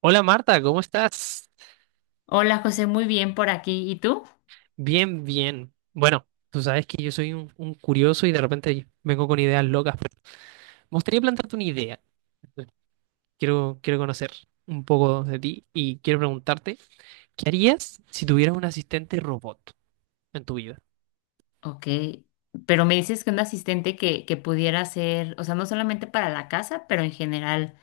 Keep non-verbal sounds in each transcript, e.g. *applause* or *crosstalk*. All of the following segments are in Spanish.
Hola Marta, ¿cómo estás? Hola José, muy bien por aquí. ¿Y tú? Bien, bien. Bueno, tú sabes que yo soy un curioso y de repente vengo con ideas locas, pero me gustaría plantearte una idea. Entonces, quiero conocer un poco de ti y quiero preguntarte, ¿qué harías si tuvieras un asistente robot en tu vida? Ok, pero me dices que un asistente que pudiera ser, o sea, no solamente para la casa, pero en general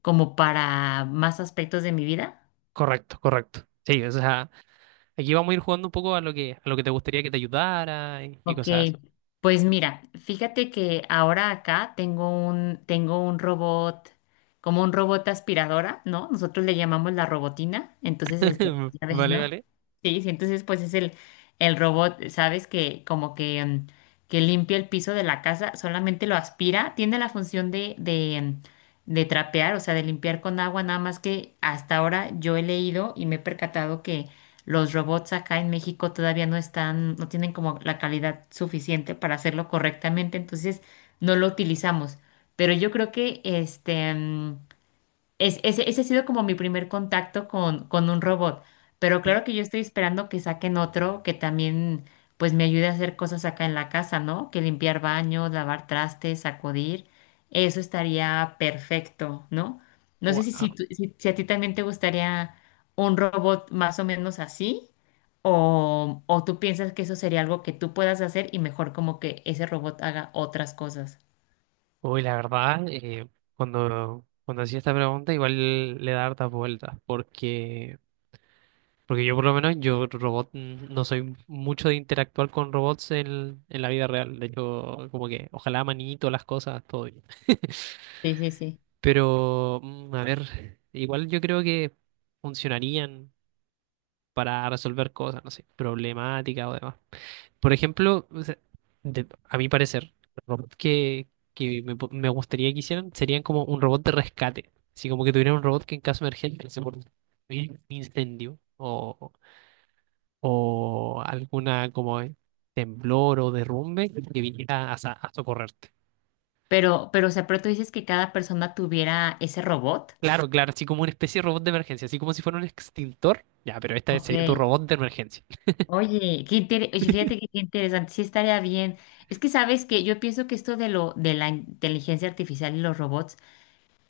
como para más aspectos de mi vida. Correcto, correcto. Sí, o sea, aquí vamos a ir jugando un poco a lo que te gustaría que te ayudara y Ok, cosas así. pues mira, fíjate que ahora acá tengo tengo un robot, como un robot aspiradora, ¿no? Nosotros le llamamos la robotina, entonces, *laughs* ya ves, Vale, ¿no? vale. Sí, sí, entonces pues es el robot, ¿sabes? Que como que, que limpia el piso de la casa, solamente lo aspira, tiene la función de trapear, o sea, de limpiar con agua, nada más que hasta ahora yo he leído y me he percatado los robots acá en México todavía no están, no tienen como la calidad suficiente para hacerlo correctamente, entonces no lo utilizamos. Pero yo creo que este ese ha sido como mi primer contacto con un robot, pero claro que yo estoy esperando que saquen otro que también pues me ayude a hacer cosas acá en la casa, ¿no? Que limpiar baños, lavar trastes, sacudir, eso estaría perfecto, ¿no? No sé si, si, Wow. tú- si, si, a ti también te gustaría un robot más o menos así, o tú piensas que eso sería algo que tú puedas hacer y mejor como que ese robot haga otras cosas. Uy, la verdad, cuando hacía esta pregunta igual le da hartas vueltas, porque, porque yo por lo menos, yo robot no soy mucho de interactuar con robots en la vida real, de hecho, como que ojalá manito las cosas, todo bien. Sí, sí, sí. Pero, a ver, igual yo creo que funcionarían para resolver cosas, no sé, problemáticas o demás. Por ejemplo, o sea, a mi parecer, el robot que me gustaría que hicieran serían como un robot de rescate. Así como que tuvieran un robot que en caso de emergencia, se por un incendio o alguna como temblor o derrumbe, que viniera a socorrerte. O sea, pero tú dices que cada persona tuviera ese robot. Claro, claro, así como una especie de robot de emergencia, así como si fuera un extintor. Ya, pero esta Ok. sería tu robot de emergencia. *laughs* Oye, fíjate que qué interesante, sí estaría bien. Es que sabes que yo pienso que esto de lo de la inteligencia artificial y los robots,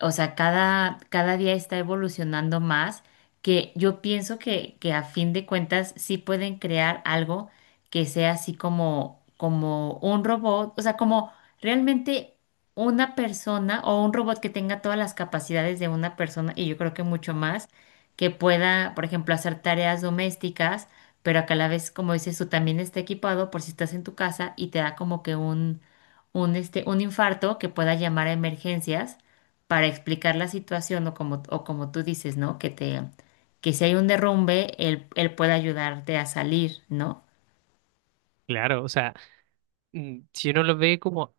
o sea, cada día está evolucionando más, que yo pienso que a fin de cuentas sí pueden crear algo que sea así como, como un robot, o sea, como realmente una persona o un robot que tenga todas las capacidades de una persona y yo creo que mucho más, que pueda, por ejemplo, hacer tareas domésticas pero a que a la vez, como dices tú, también está equipado por si estás en tu casa y te da como que un infarto que pueda llamar a emergencias para explicar la situación o como tú dices, ¿no? Que te, que si hay un derrumbe, él pueda ayudarte a salir, ¿no? Claro, o sea, si uno lo ve como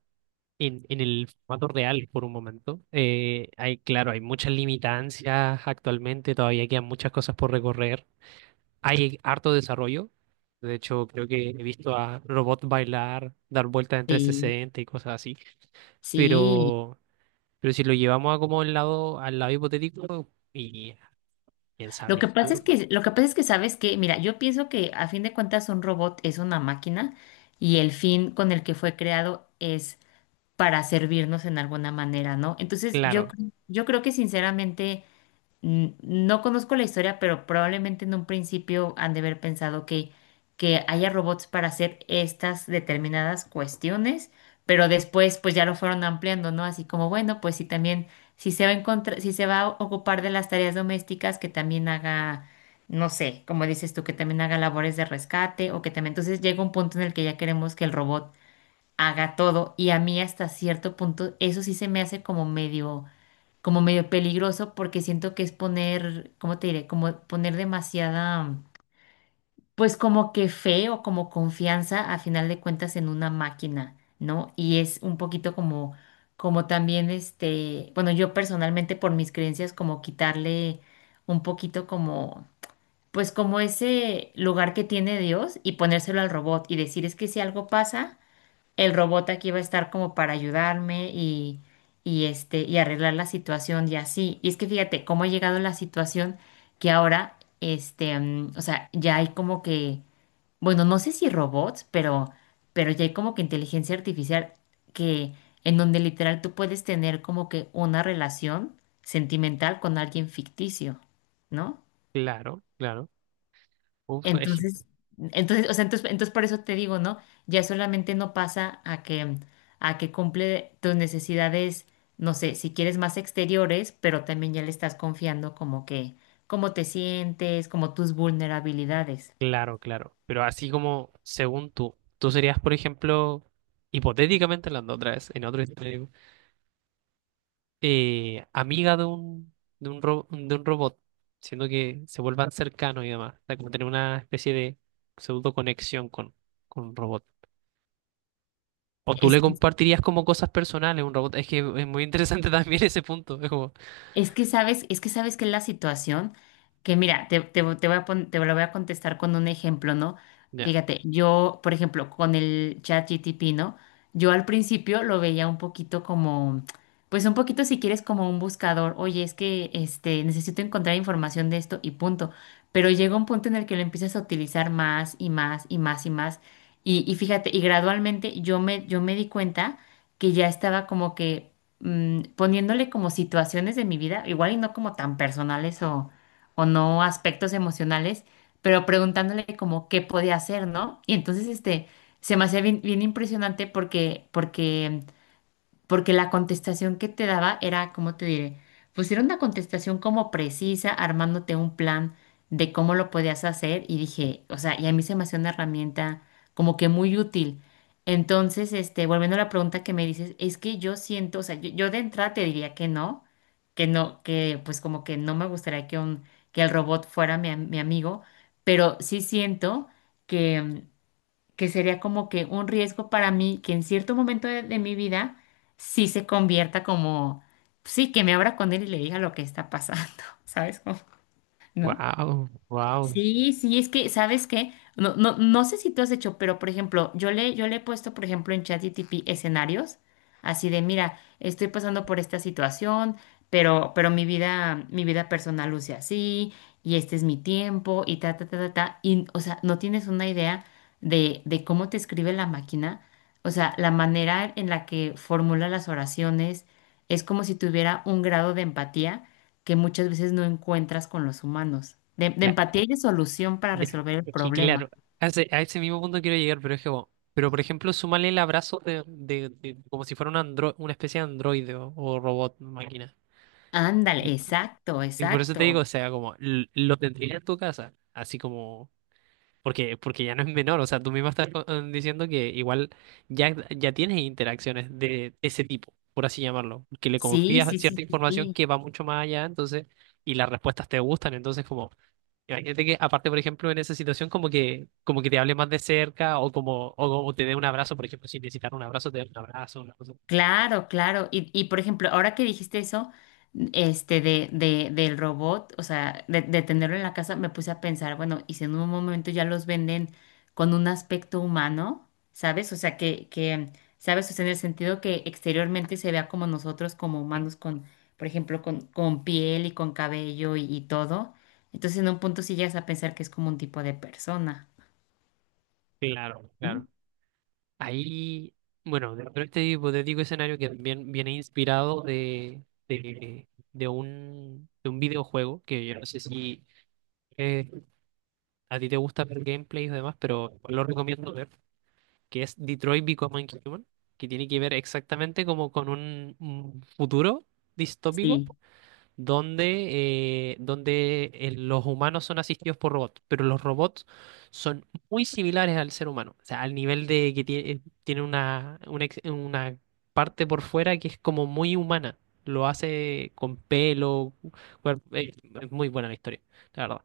en el formato real por un momento. Hay, claro, hay muchas limitancias actualmente, todavía quedan muchas cosas por recorrer. Hay harto desarrollo. De hecho, creo que he visto a robots bailar, dar vueltas en trescientos Sí, sesenta y cosas así. sí. Pero, pero si lo llevamos a como el lado, al lado hipotético, y quién sabe el futuro. Lo que pasa es que sabes que, mira, yo pienso que a fin de cuentas un robot es una máquina y el fin con el que fue creado es para servirnos en alguna manera, ¿no? Entonces, Claro, yo creo que sinceramente, no conozco la historia, pero probablemente en un principio han de haber pensado que haya robots para hacer estas determinadas cuestiones, pero después pues ya lo fueron ampliando, ¿no? Así como, bueno, pues si también, si se va a encontrar, si se va a ocupar de las tareas domésticas, que también haga, no sé, como dices tú, que también haga labores de rescate o que también, entonces llega un punto en el que ya queremos que el robot haga todo. Y a mí hasta cierto punto eso sí se me hace como medio peligroso porque siento que es poner, ¿cómo te diré? Como poner demasiada, pues como que fe o como confianza a final de cuentas en una máquina, ¿no? Y es un poquito como, como también bueno, yo personalmente por mis creencias como quitarle un poquito como... Pues como ese lugar que tiene Dios y ponérselo al robot y decir es que si algo pasa, el robot aquí va a estar como para ayudarme y arreglar la situación y así. Y es que fíjate cómo ha llegado la situación que ahora, o sea, ya hay como que, bueno, no sé si robots, pero ya hay como que inteligencia artificial que, en donde literal tú puedes tener como que una relación sentimental con alguien ficticio, ¿no? claro, claro. Uf, es- Entonces, entonces por eso te digo, ¿no? Ya solamente no pasa a que cumple tus necesidades, no sé, si quieres más exteriores, pero también ya le estás confiando como que, cómo te sientes, como tus vulnerabilidades. claro, claro. Pero así como según tú, tú serías, por ejemplo, hipotéticamente hablando otra vez, en otro escenario amiga de un robot, siendo que se vuelvan cercanos y demás, o sea, como tener una especie de pseudo conexión con un robot. O tú Es le que compartirías como cosas personales a un robot. Es que es muy interesante *laughs* también ese punto. Es como, es que sabes que es la situación que mira, te voy a te lo voy a contestar con un ejemplo, ¿no? ya. Fíjate, yo, por ejemplo, con el chat GTP, ¿no? Yo al principio lo veía un poquito como, pues un poquito si quieres como un buscador, oye, es que este, necesito encontrar información de esto y punto. Pero llega un punto en el que lo empiezas a utilizar más y más y más y más. Y fíjate, y gradualmente yo me di cuenta que ya estaba como que poniéndole como situaciones de mi vida, igual y no como tan personales o no aspectos emocionales, pero preguntándole como qué podía hacer, ¿no? Y entonces, este, se me hacía bien, bien impresionante porque porque la contestación que te daba era, ¿cómo te diré? Pues era una contestación como precisa, armándote un plan de cómo lo podías hacer y dije, o sea, y a mí se me hacía una herramienta como que muy útil. Entonces, este, volviendo a la pregunta que me dices, es que yo siento, o sea, yo de entrada te diría que no, que no, que pues como que no me gustaría que un, que el robot fuera mi, mi amigo, pero sí siento que sería como que un riesgo para mí que en cierto momento de mi vida sí se convierta como, sí, que me abra con él y le diga lo que está pasando, *laughs* ¿sabes? Como, ¿no? Wow, wow. Sí, sí, es que, ¿sabes qué? No, no, no sé si tú has hecho, pero por ejemplo, yo le he puesto, por ejemplo, en ChatGPT escenarios, así de, mira, estoy pasando por esta situación, pero mi vida personal luce así, y este es mi tiempo, y ta, ta, ta, ta, ta. Y, o sea, no tienes una idea de cómo te escribe la máquina, o sea, la manera en la que formula las oraciones, es como si tuviera un grado de empatía que muchas veces no encuentras con los humanos, de Ya, empatía y de solución para ya. resolver el Es que claro, problema. A ese mismo punto quiero llegar, pero es que, bueno, pero por ejemplo, súmale el abrazo como si fuera un andro, una especie de androide o robot, máquina. Ándale, exacto, Y por eso te digo, exacto. o sea, como lo tendrías en tu casa, así como, porque, porque ya no es menor, o sea, tú mismo estás diciendo que igual ya tienes interacciones de ese tipo, por así llamarlo, que le Sí, confías sí, sí, cierta sí. información Sí. que va mucho más allá, entonces, y las respuestas te gustan, entonces como, imagínate que aparte, por ejemplo, en esa situación como que te hable más de cerca o como, o te dé un abrazo, por ejemplo, si necesitas un abrazo, te dé un abrazo, una cosa. Claro, claro. Y por ejemplo, ahora que dijiste eso, del robot, o sea, de tenerlo en la casa, me puse a pensar, bueno, y si en un momento ya los venden con un aspecto humano, ¿sabes? ¿Sabes? O sea, en el sentido que exteriormente se vea como nosotros, como Así. humanos, con, por ejemplo, con piel y con cabello y todo. Entonces, en un punto sí llegas a pensar que es como un tipo de persona. Claro, ¿No? claro. Ahí, bueno, dentro de este hipotético escenario que también viene inspirado de, de un videojuego, que yo no sé si eh, a ti te gusta ver gameplays o demás, pero lo recomiendo ver, que es Detroit Become Human, que tiene que ver exactamente como con un futuro distópico, Sí. donde, donde los humanos son asistidos por robots, pero los robots son muy similares al ser humano, o sea, al nivel de que tiene, tiene una parte por fuera que es como muy humana, lo hace con pelo, cuerp- eh, es muy buena la historia, la verdad.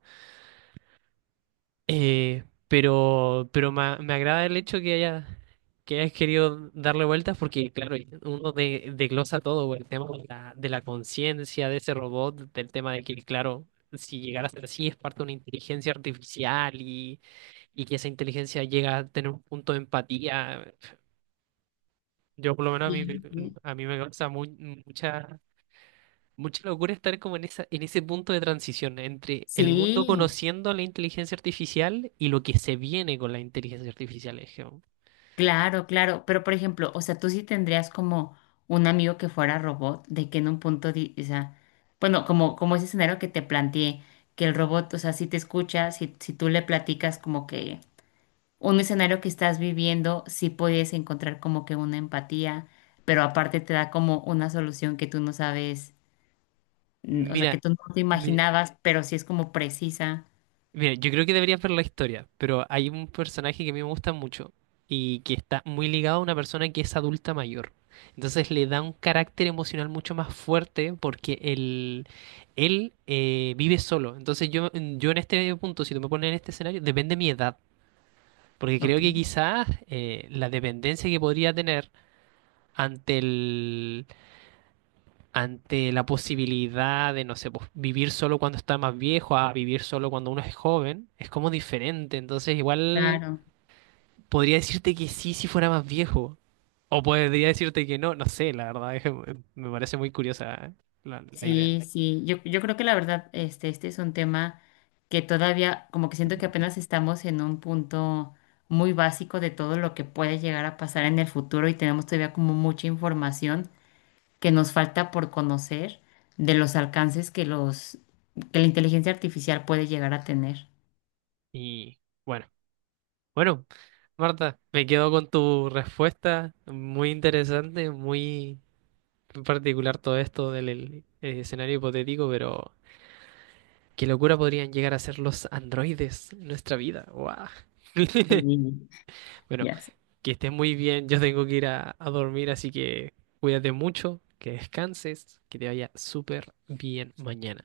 Pero me agrada el hecho que haya, que hayas querido darle vueltas porque, claro, uno de, desglosa todo, güey, el tema de de la conciencia de ese robot, del tema de que, claro, si llegara a ser así es parte de una inteligencia artificial y que esa inteligencia llega a tener un punto de empatía. Yo, por lo menos, Sí. Sí. a mí me causa muy, mucha mucha locura estar como en en ese punto de transición entre el mundo Sí. conociendo la inteligencia artificial y lo que se viene con la inteligencia artificial. Es como, Claro, claro, pero por ejemplo, o sea, tú sí tendrías como un amigo que fuera robot, de que en un punto, o sea, bueno, como, como ese escenario que te planteé, que el robot, o sea, si te escucha, si, si tú le platicas como que un escenario que estás viviendo, sí puedes encontrar como que una empatía, pero aparte te da como una solución que tú no sabes, mm, o sea, Mira, que tú no te mi- imaginabas, pero sí es como precisa. mira, yo creo que deberías ver la historia, pero hay un personaje que a mí me gusta mucho y que está muy ligado a una persona que es adulta mayor. Entonces le da un carácter emocional mucho más fuerte porque él, él vive solo. Entonces yo en este punto, si tú me pones en este escenario, depende de mi edad. Porque creo Ok, que quizás la dependencia que podría tener ante el, ante la posibilidad de, no sé, pues, vivir solo cuando está más viejo a vivir solo cuando uno es joven, es como diferente. Entonces, igual claro. podría decirte que sí si fuera más viejo. O podría decirte que no, no sé, la verdad, es que me parece muy curiosa la idea. Sí, sí, yo creo que la verdad, este es un tema que todavía, como que siento que apenas estamos en un punto muy básico de todo lo que puede llegar a pasar en el futuro y tenemos todavía como mucha información que nos falta por conocer de los alcances que la inteligencia artificial puede llegar a tener. Y bueno, bueno, Marta, me quedo con tu respuesta, muy interesante, muy particular todo esto del el escenario hipotético, pero qué locura podrían llegar a ser los androides en nuestra vida. ¡Guau! *laughs* Sí, Bueno, ya sé. que estés muy bien. Yo tengo que ir a dormir, así que cuídate mucho, que descanses, que te vaya súper bien mañana.